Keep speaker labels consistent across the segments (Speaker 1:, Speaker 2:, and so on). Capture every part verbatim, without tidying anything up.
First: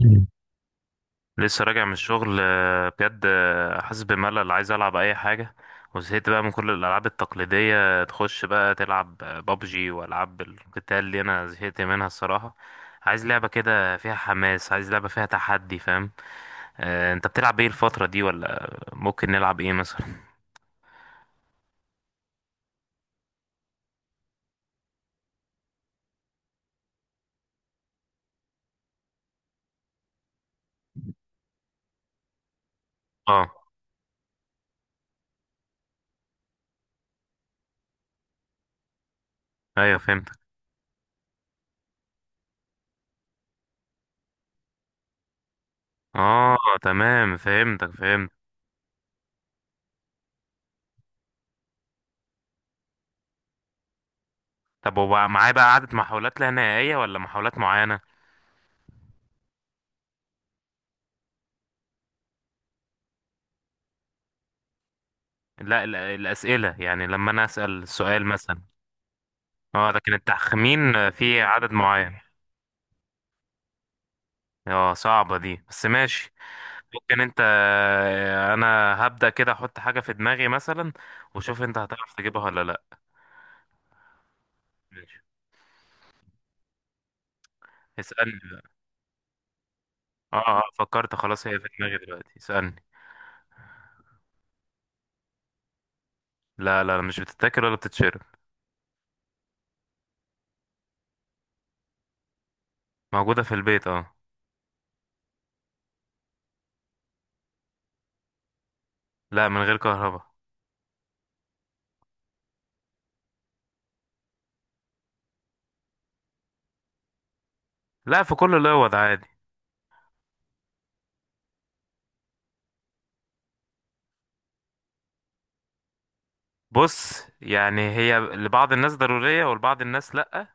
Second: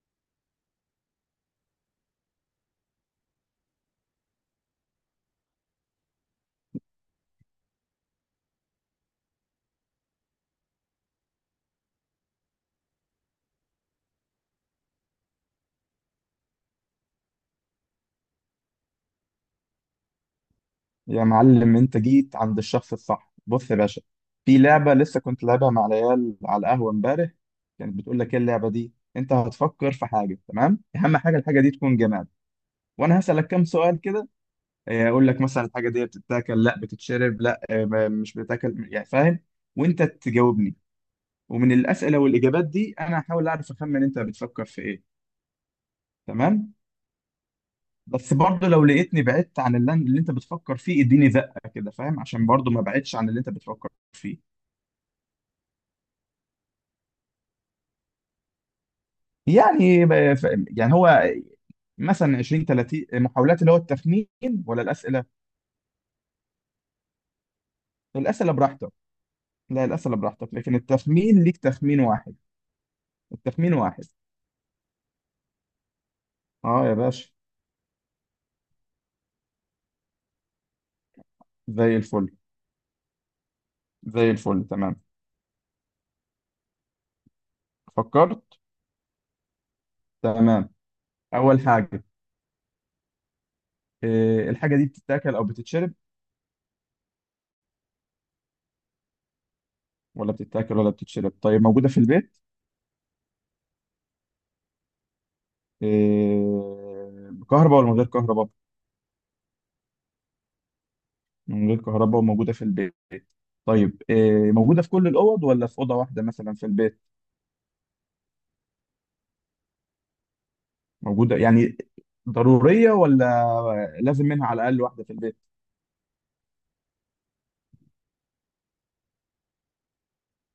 Speaker 1: مم. لسه راجع من الشغل، آه، بجد، آه، حاسس بملل، عايز العب اي حاجه. وزهقت بقى من كل الالعاب التقليديه، تخش بقى تلعب بابجي والعاب القتال اللي انا زهقت منها الصراحه. عايز لعبه كده فيها حماس، عايز لعبه فيها تحدي، فاهم؟ آه، انت بتلعب ايه الفتره دي؟ ولا ممكن نلعب ايه مثلا؟
Speaker 2: يا معلم، انت جيت عند الشخص الصح، بص يا باشا. في لعبة لسه كنت لعبها مع العيال على القهوة امبارح. كانت بتقول لك ايه اللعبة دي؟ انت هتفكر في حاجة، تمام؟ اهم حاجة الحاجة دي تكون جماد، وانا
Speaker 1: اه،
Speaker 2: هسألك كام سؤال كده. اه، اقول لك مثلا الحاجة دي بتتاكل؟ لا. بتتشرب؟ لا. اه، ما- مش بتتاكل، يعني فاهم؟
Speaker 1: ايوه
Speaker 2: وانت
Speaker 1: فهمتك.
Speaker 2: تجاوبني. ومن الأسئلة والإجابات دي انا هحاول اعرف اخمن انت بتفكر في ايه.
Speaker 1: اه،
Speaker 2: تمام.
Speaker 1: تمام، فهمتك فهمت.
Speaker 2: بس برضه لو لقيتني بعدت عن اللي اللي انت بتفكر فيه اديني زقة كده فاهم، عشان برضه ما بعدتش عن اللي انت بتفكر فيه.
Speaker 1: طب وبقى معايا بقى عدد محاولات لا نهائيه ولا محاولات معينه؟
Speaker 2: يعني ب- ف- يعني هو مثلا عشرين تلاتين محاولات اللي هو التخمين، ولا الأسئلة؟
Speaker 1: لا، ال- الاسئله يعني، لما انا اسال سؤال
Speaker 2: الأسئلة
Speaker 1: مثلا.
Speaker 2: براحتك. لا،
Speaker 1: اه، لكن
Speaker 2: الأسئلة براحتك، لكن
Speaker 1: التخمين في
Speaker 2: التخمين ليك
Speaker 1: عدد
Speaker 2: تخمين
Speaker 1: معين؟
Speaker 2: واحد. التخمين واحد.
Speaker 1: اه، صعبة دي بس ماشي.
Speaker 2: اه يا
Speaker 1: ممكن.
Speaker 2: باشا.
Speaker 1: انت آه، انا هبدأ كده احط حاجة في دماغي مثلا، وشوف انت
Speaker 2: زي
Speaker 1: هتعرف
Speaker 2: الفل.
Speaker 1: تجيبها ولا لا.
Speaker 2: زي الفل، تمام.
Speaker 1: ماشي، اسألني
Speaker 2: فكرت.
Speaker 1: بقى. اه اه،
Speaker 2: تمام.
Speaker 1: فكرت، خلاص هي
Speaker 2: أول
Speaker 1: في دماغي
Speaker 2: حاجة،
Speaker 1: دلوقتي، اسألني.
Speaker 2: إيه الحاجة دي بتتاكل أو بتتشرب؟
Speaker 1: لا لا لا، مش بتتاكل ولا بتتشرب.
Speaker 2: ولا بتتاكل ولا بتتشرب. طيب موجودة في البيت؟
Speaker 1: موجودة في البيت، اه.
Speaker 2: إيه، بكهرباء ولا من غير كهرباء؟
Speaker 1: لا، من غير كهرباء.
Speaker 2: من غير كهرباء، وموجودة في البيت. طيب إيه، موجودة في كل الأوض ولا في أوضة واحدة مثلا في البيت؟
Speaker 1: لا، في كل الاوض عادي.
Speaker 2: موجودة يعني، ضرورية، ولا لازم منها على الأقل واحدة في البيت؟
Speaker 1: بص، يعني هي لبعض الناس ضرورية ولبعض الناس لا،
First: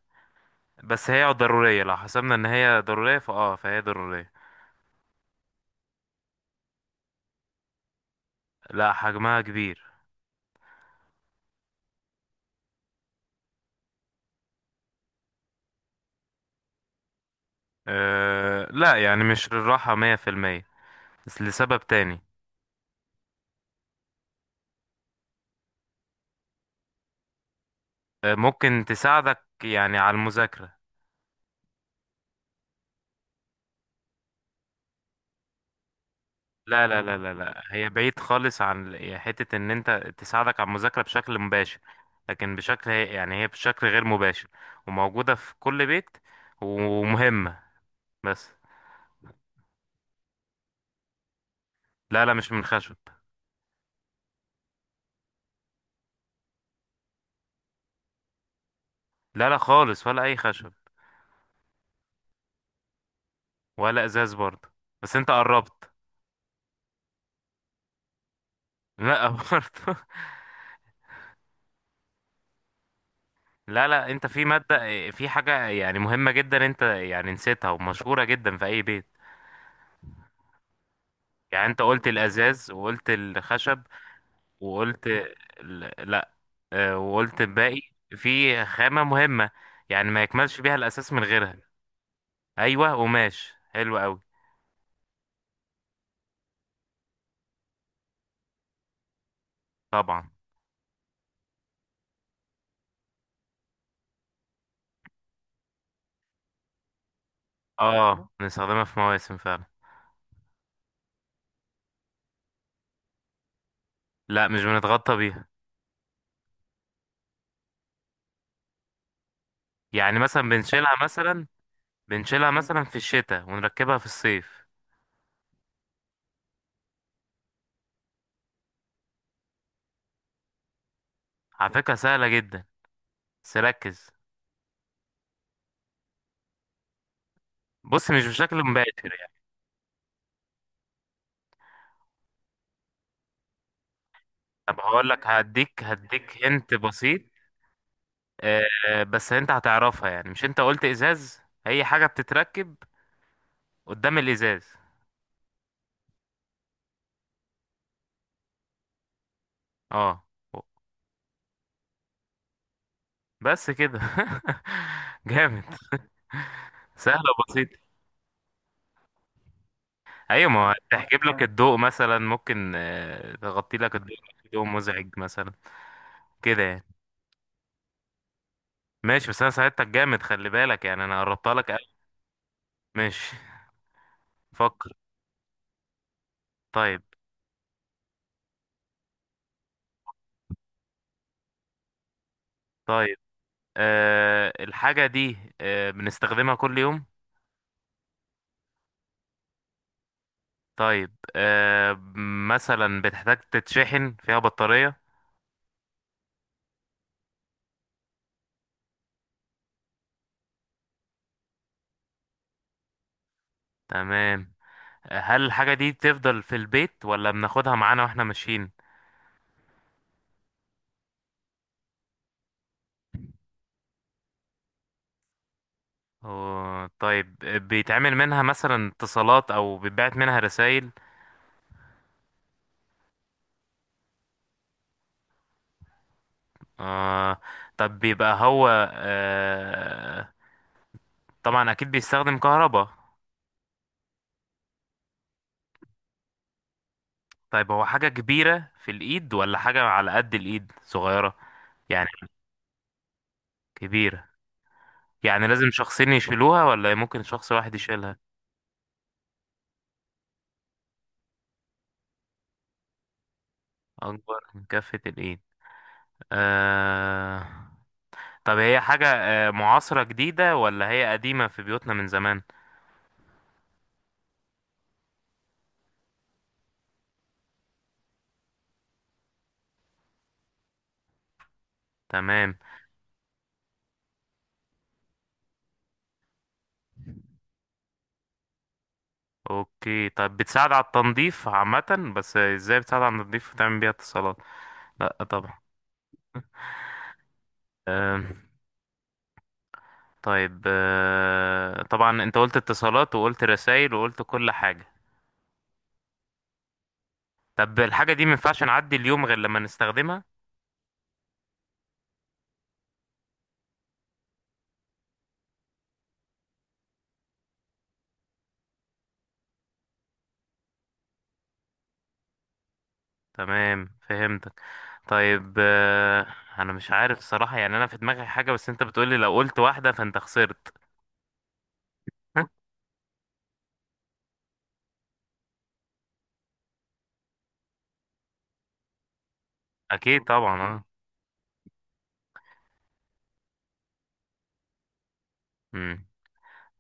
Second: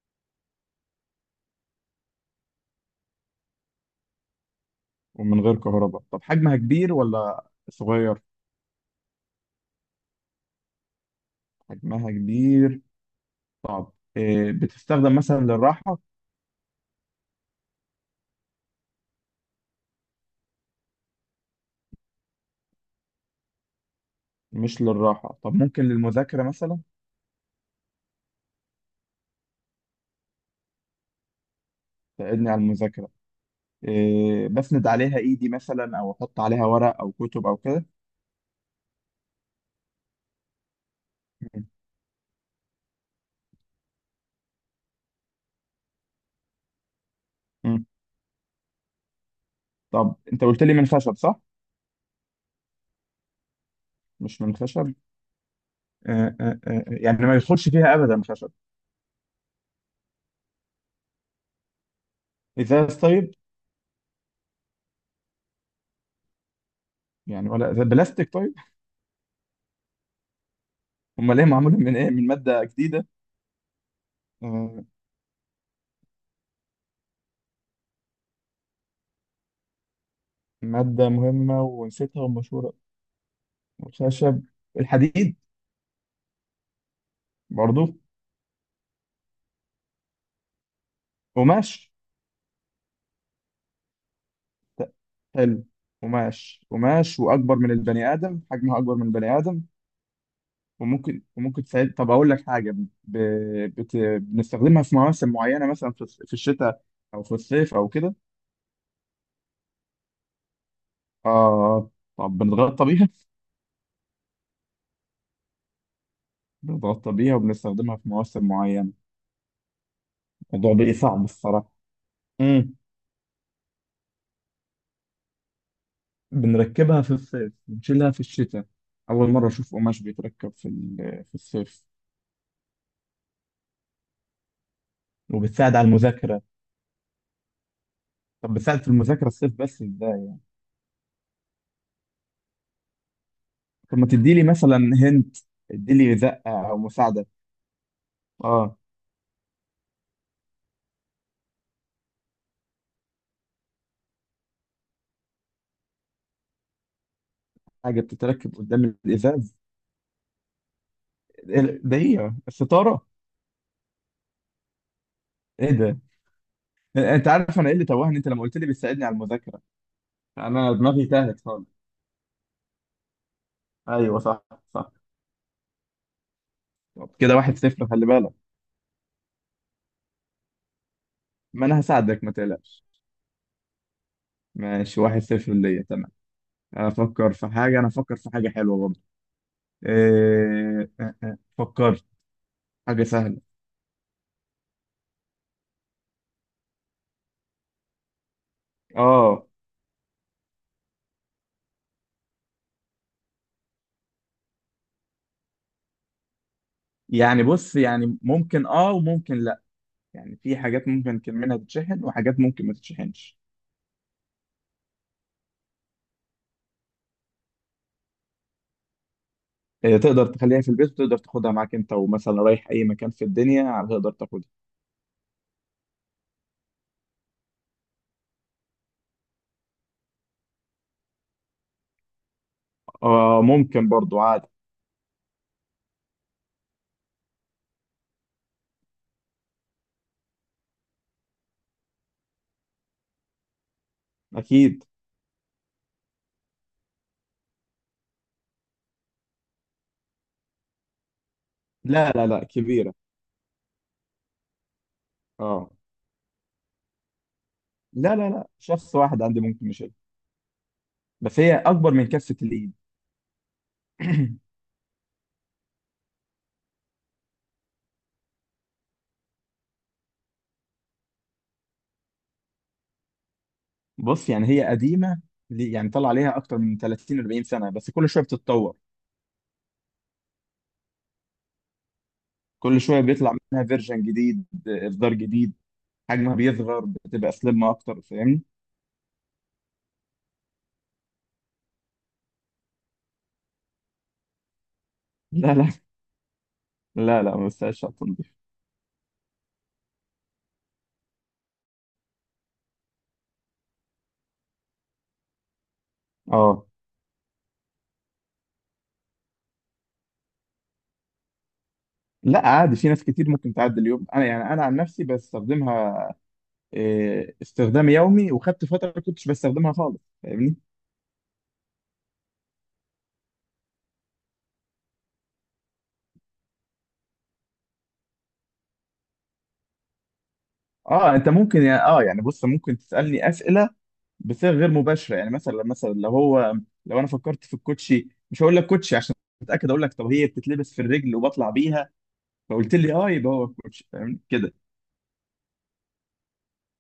Speaker 1: بس هي ضرورية، لو حسبنا ان هي ضرورية فاه فهي ضرورية.
Speaker 2: ومن غير كهرباء. طب حجمها كبير ولا صغير؟
Speaker 1: لا، حجمها كبير.
Speaker 2: حجمها كبير. طب إيه، بتستخدم مثلا للراحة؟
Speaker 1: أه لا، يعني مش للراحة مية في المية، بس لسبب تاني.
Speaker 2: مش للراحة. طب ممكن للمذاكرة مثلا؟
Speaker 1: أه، ممكن تساعدك يعني على المذاكرة.
Speaker 2: تساعدني على المذاكرة. إيه، بسند عليها إيدي مثلا أو أحط عليها
Speaker 1: لا لا
Speaker 2: ورق أو
Speaker 1: لا لا
Speaker 2: كتب أو
Speaker 1: لا،
Speaker 2: كده؟
Speaker 1: هي بعيد خالص عن ال- يعني حتة إن أنت تساعدك على المذاكرة بشكل
Speaker 2: مم.
Speaker 1: مباشر، لكن بشكل هي- يعني هي بشكل غير مباشر، وموجودة في كل بيت ومهمة
Speaker 2: مم.
Speaker 1: بس.
Speaker 2: طب أنت قلت لي من خشب، صح؟
Speaker 1: لا لا، مش من خشب.
Speaker 2: مش من خشب. آه، آه، آه، آه، يعني ما يدخلش فيها أبدا خشب؟
Speaker 1: لا لا خالص، ولا أي خشب.
Speaker 2: إزاز طيب.
Speaker 1: ولا إزاز برضه، بس أنت قربت.
Speaker 2: يعني ولا إزاز- بلاستيك طيب.
Speaker 1: لا برضه.
Speaker 2: امال ايه معموله، من ايه، من ماده جديده؟
Speaker 1: لا لا، انت في مادة
Speaker 2: آه،
Speaker 1: آه، في حاجة يعني مهمة جدا، انت يعني نسيتها ومشهورة جدا في اي بيت.
Speaker 2: ماده مهمه
Speaker 1: يعني انت قلت
Speaker 2: ونسيتها ومشهوره.
Speaker 1: الازاز وقلت الخشب
Speaker 2: الخشب.
Speaker 1: وقلت
Speaker 2: الحديد.
Speaker 1: ال- لا، اه، وقلت الباقي.
Speaker 2: برضو.
Speaker 1: في خامة مهمة، يعني ما يكملش بيها الاساس من غيرها.
Speaker 2: قماش.
Speaker 1: ايوه قماش، حلو قوي.
Speaker 2: ت- حلو. قماش، قماش، واكبر من البني ادم، حجمها اكبر من البني ادم.
Speaker 1: طبعا.
Speaker 2: وممكن وممكن تساعد. طب اقول لك حاجه، ب... بت... بنستخدمها في مواسم معينه، مثلا في, الص- في الشتاء او في الصيف او كده.
Speaker 1: اه، بنستخدمها في مواسم فعلا.
Speaker 2: اه. طب بنتغطى بيها؟
Speaker 1: لا، مش بنتغطى بيها.
Speaker 2: بنتغطى بيها وبنستخدمها في مواسم معينه.
Speaker 1: يعني مثلا
Speaker 2: الموضوع بقى
Speaker 1: بنشيلها
Speaker 2: صعب
Speaker 1: مثلا،
Speaker 2: الصراحه.
Speaker 1: بنشيلها
Speaker 2: إمم.
Speaker 1: مثلا في الشتاء ونركبها في الصيف.
Speaker 2: بنركبها في الصيف بنشيلها في الشتاء؟ أول مرة أشوف قماش بيتركب في ال- في
Speaker 1: على
Speaker 2: الصيف.
Speaker 1: فكرة سهلة جدا، بس ركز.
Speaker 2: وبتساعد على المذاكرة.
Speaker 1: بص، مش
Speaker 2: طب
Speaker 1: بشكل
Speaker 2: بتساعد في
Speaker 1: مباشر.
Speaker 2: المذاكرة الصيف بس إزاي؟ طب ما تدي لي مثلا.
Speaker 1: طب هقول لك،
Speaker 2: هنت.
Speaker 1: هديك
Speaker 2: ادي لي زقة
Speaker 1: هديك هنت
Speaker 2: أو
Speaker 1: بسيط.
Speaker 2: مساعدة. أه.
Speaker 1: آه بس انت هتعرفها، يعني مش انت قلت ازاز. هي حاجة بتتركب قدام الازاز.
Speaker 2: حاجة بتتركب قدام الإزاز.
Speaker 1: اه.
Speaker 2: إيه ده، هي الستارة؟
Speaker 1: بس كده جامد.
Speaker 2: إيه ده؟
Speaker 1: سهلة
Speaker 2: أنت عارف أنا إيه
Speaker 1: وبسيطة.
Speaker 2: اللي توهني؟ أنت لما قلت لي بتساعدني على المذاكرة
Speaker 1: ايوه، ما
Speaker 2: أنا
Speaker 1: هو
Speaker 2: دماغي
Speaker 1: تحجب
Speaker 2: تاهت
Speaker 1: لك
Speaker 2: خالص.
Speaker 1: الضوء مثلا، ممكن آه تغطي لك الضوء،
Speaker 2: أيوه صح.
Speaker 1: ضوء
Speaker 2: صح.
Speaker 1: مزعج مثلا، كده يعني.
Speaker 2: طب كده واحد صفر، خلي بالك.
Speaker 1: ماشي، بس انا ساعدتك جامد، خلي بالك، يعني انا قربتها
Speaker 2: ما
Speaker 1: لك
Speaker 2: أنا
Speaker 1: قوي.
Speaker 2: هساعدك ما تقلقش.
Speaker 1: ماشي. فكر.
Speaker 2: ماشي، واحد صفر ليا، تمام.
Speaker 1: طيب.
Speaker 2: افكر في حاجه. انا افكر في حاجه حلوه برضه. إيه... آه، آه، فكرت. حاجه
Speaker 1: طيب،
Speaker 2: سهله.
Speaker 1: آه الحاجة دي آه بنستخدمها كل يوم.
Speaker 2: اه
Speaker 1: طيب، آه مثلا بتحتاج تتشحن فيها بطارية.
Speaker 2: يعني بص، يعني ممكن اه وممكن لا. يعني في حاجات ممكن كان منها تتشحن وحاجات ممكن ما تتشحنش.
Speaker 1: تمام. هل الحاجة دي تفضل في البيت ولا بناخدها معانا واحنا ماشيين؟
Speaker 2: إيه، تقدر تخليها في البيت وتقدر تاخدها معاك، انت ومثلا رايح اي مكان في الدنيا هتقدر تاخدها.
Speaker 1: أوه، طيب، آه، بيتعمل منها مثلا اتصالات او بيتبعت منها رسائل؟
Speaker 2: اه ممكن برضو عادي.
Speaker 1: آه طب بيبقى هو، آه طبعا اكيد بيستخدم كهرباء.
Speaker 2: اكيد.
Speaker 1: طيب، هو حاجة كبيرة في الايد ولا حاجة على قد الايد صغيرة؟ يعني
Speaker 2: لا لا لا، كبيره.
Speaker 1: كبيرة، يعني لازم
Speaker 2: اه.
Speaker 1: شخصين يشيلوها ولا ممكن شخص واحد
Speaker 2: لا
Speaker 1: يشيلها؟
Speaker 2: لا لا، شخص واحد عندي ممكن يشيلها، بس هي اكبر من كفه الايد.
Speaker 1: اكبر من كفة الايد. آه... طب هي حاجة آه، معاصرة جديدة ولا هي قديمة في بيوتنا من زمان؟
Speaker 2: بص يعني هي قديمه. ليه- يعني طلع عليها اكتر من ثلاثين اربعين سنه، بس كل شويه بتتطور.
Speaker 1: تمام.
Speaker 2: كل شويه بيطلع منها فيرجن جديد، اصدار جديد. حجمها بيصغر، بتبقى سليم اكتر، فاهمني؟
Speaker 1: اوكي، طب بتساعد على التنظيف عامة؟ بس ازاي بتساعد على التنظيف وتعمل بيها اتصالات؟ لا طبعا.
Speaker 2: لا لا لا لا، ما بستاهلش على
Speaker 1: آه...
Speaker 2: التنظيف.
Speaker 1: طيب، آه... طبعا انت قلت اتصالات وقلت رسائل وقلت كل حاجة.
Speaker 2: اه.
Speaker 1: طب الحاجة دي مينفعش نعدي اليوم غير لما نستخدمها؟
Speaker 2: لا عادي، في ناس كتير ممكن تعدي اليوم، انا يعني انا عن نفسي بستخدمها. إيه، استخدام يومي، وخدت فتره ما كنتش بستخدمها خالص، فاهمني؟
Speaker 1: تمام فهمتك. طيب، آه... انا مش عارف الصراحة، يعني انا في دماغي حاجة، بس انت بتقولي لو قلت واحدة فانت خسرت.
Speaker 2: اه انت ممكن يا- اه يعني بص ممكن تسالني اسئله بصيغه غير مباشره. يعني مثلا مثلا لو هو، لو انا فكرت في الكوتشي مش هقول لك كوتشي عشان اتاكد، اقول لك طب
Speaker 1: اكيد
Speaker 2: هي
Speaker 1: طبعا،
Speaker 2: بتتلبس في
Speaker 1: اه.
Speaker 2: الرجل وبطلع بيها، فقلت لي اه، يبقى هو الكوتشي، فاهمني كده.
Speaker 1: امم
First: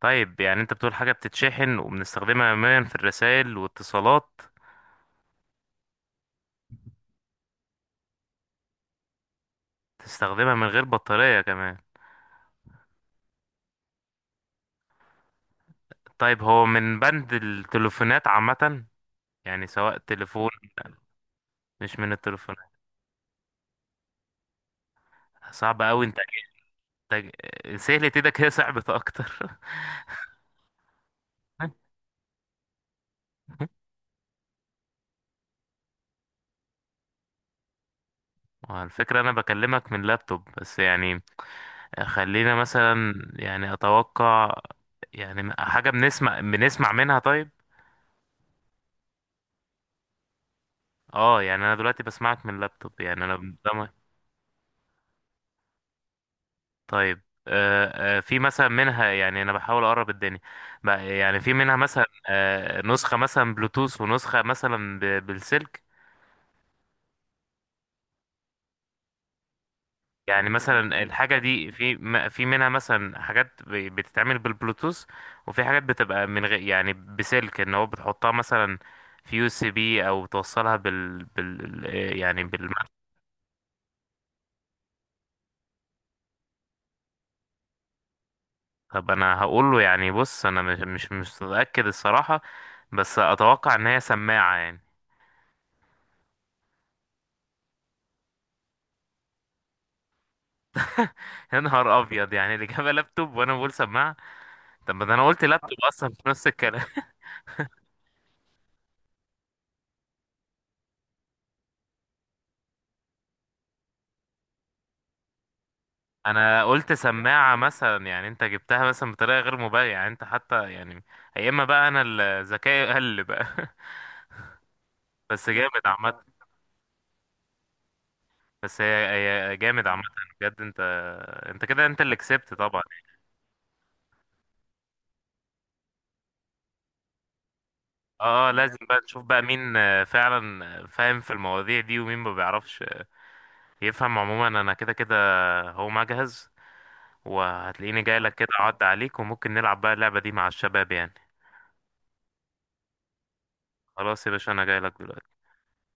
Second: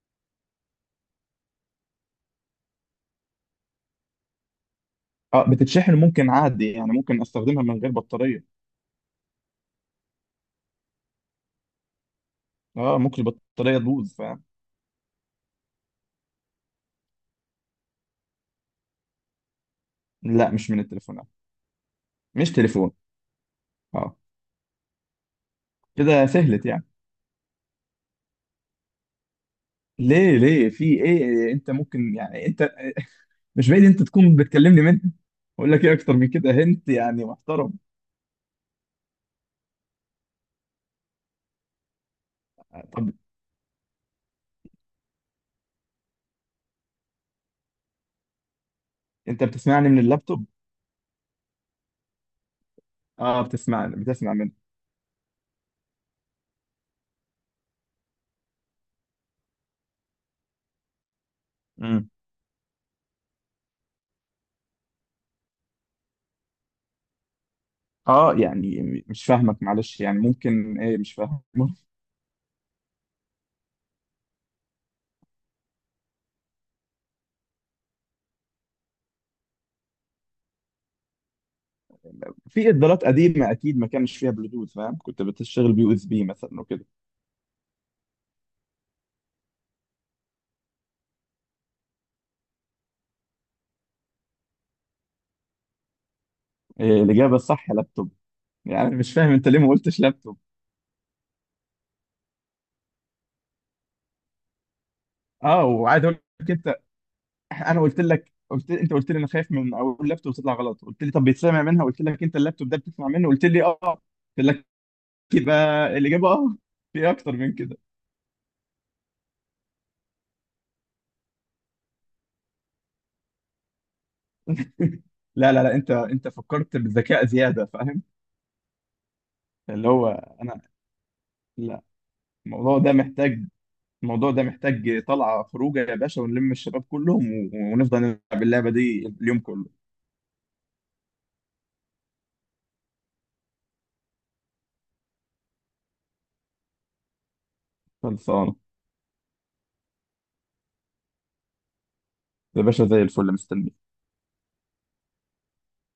Speaker 1: طيب، يعني انت بتقول حاجه بتتشحن وبنستخدمها يوميا في الرسائل والاتصالات؟
Speaker 2: اه بتتشحن ممكن عادي، يعني ممكن استخدمها من غير بطاريه.
Speaker 1: تستخدمها من غير بطاريه كمان؟
Speaker 2: اه ممكن البطاريه تبوظ، فاهم.
Speaker 1: طيب، هو من بند التليفونات عامه، يعني سواء
Speaker 2: لا،
Speaker 1: تليفون.
Speaker 2: مش من التليفونات.
Speaker 1: مش من
Speaker 2: مش
Speaker 1: التليفونات.
Speaker 2: تليفون. اه.
Speaker 1: صعب قوي انت.
Speaker 2: كده سهلت يعني.
Speaker 1: انت سهلة، ايدك هي صعبة اكتر.
Speaker 2: ليه ليه في ايه، انت ممكن يعني انت، مش بعيد انت تكون بتكلمني منها. اقول لك ايه اكتر من كده، هنت يعني محترم.
Speaker 1: وعلى الفكرة انا بكلمك من لابتوب، بس يعني خلينا
Speaker 2: آه،
Speaker 1: مثلا،
Speaker 2: طب
Speaker 1: يعني اتوقع، يعني حاجة بنسمع بنسمع منها؟ طيب.
Speaker 2: انت بتسمعني من اللابتوب.
Speaker 1: اه، يعني انا دلوقتي بسمعك من لابتوب، يعني
Speaker 2: اه
Speaker 1: انا ده.
Speaker 2: بتسمعني، بتسمع منه.
Speaker 1: طيب. آه، آه، في مثلا منها، يعني انا بحاول اقرب الدنيا، بقى- يعني في منها مثلا
Speaker 2: مم.
Speaker 1: آه، نسخة مثلا بلوتوث، ونسخة مثلا ب- بالسلك.
Speaker 2: اه يعني م- مش فاهمك معلش، يعني
Speaker 1: يعني
Speaker 2: ممكن ايه،
Speaker 1: مثلا
Speaker 2: مش
Speaker 1: الحاجة
Speaker 2: فاهم.
Speaker 1: دي في م- في منها مثلا حاجات ب- بتتعمل بالبلوتوث، وفي حاجات بتبقى من غير يعني بسلك، ان هو بتحطها مثلا في يو اس بي، او بتوصلها بال بال آه، يعني بال.
Speaker 2: في اصدارات قديمه اكيد ما كانش فيها بلوتوث فاهم، كنت بتشتغل بيو اس بي مثلا وكده.
Speaker 1: طب انا هقول له، يعني بص انا مش مش مش متأكد الصراحة، بس اتوقع ان هي سماعة يعني.
Speaker 2: إيه الاجابه الصح؟ لابتوب. يعني أنا مش فاهم انت ليه ما قلتش لابتوب.
Speaker 1: يا نهار ابيض، يعني اللي جاب لابتوب وانا بقول سماعه. طب ما ده انا قلت
Speaker 2: اه،
Speaker 1: لابتوب
Speaker 2: وعايز
Speaker 1: اصلا
Speaker 2: اقول
Speaker 1: في نص
Speaker 2: لك انت،
Speaker 1: الكلام.
Speaker 2: انا قلت لك، قلت انت قلت لي، انا خايف من اقول لابتوب تطلع غلط، قلت لي طب بيتسمع منها، قلت لك انت اللابتوب ده بتسمع منه، قلت لي اه، قلت لك يبقى الاجابه اه.
Speaker 1: انا قلت
Speaker 2: في إيه اكتر من
Speaker 1: سماعه
Speaker 2: كده؟
Speaker 1: مثلا، يعني انت جبتها مثلا بطريقه غير مبالغه، يعني انت حتى يعني. يا اما بقى انا ال- ذكائي قل بقى. بس
Speaker 2: لا لا لا،
Speaker 1: جامد
Speaker 2: انت
Speaker 1: عامه.
Speaker 2: انت فكرت بالذكاء زياده، فاهم.
Speaker 1: بس هي، هي جامد
Speaker 2: اللي
Speaker 1: عامه.
Speaker 2: هو
Speaker 1: بجد
Speaker 2: انا.
Speaker 1: انت. انت
Speaker 2: لا.
Speaker 1: كده انت اللي كسبت
Speaker 2: الموضوع
Speaker 1: طبعا.
Speaker 2: ده محتاج، الموضوع ده محتاج طلعة خروجة يا باشا، ونلم الشباب كلهم و- ونفضل نلعب
Speaker 1: اه، آه،
Speaker 2: اللعبة
Speaker 1: لازم بقى
Speaker 2: دي
Speaker 1: نشوف
Speaker 2: اليوم
Speaker 1: بقى
Speaker 2: كله.
Speaker 1: مين آه، فعلا آه، فاهم في المواضيع دي، ومين ما بيعرفش، آه، يفهم عموما، انا كده كده هو مجهز، وهتلاقيني جاي لك كده
Speaker 2: خلصانة
Speaker 1: اعد عليك، وممكن نلعب بقى اللعبه دي مع الشباب يعني.
Speaker 2: يا باشا، زي الفل، مستني.
Speaker 1: خلاص يا باشا، انا جاي لك دلوقتي.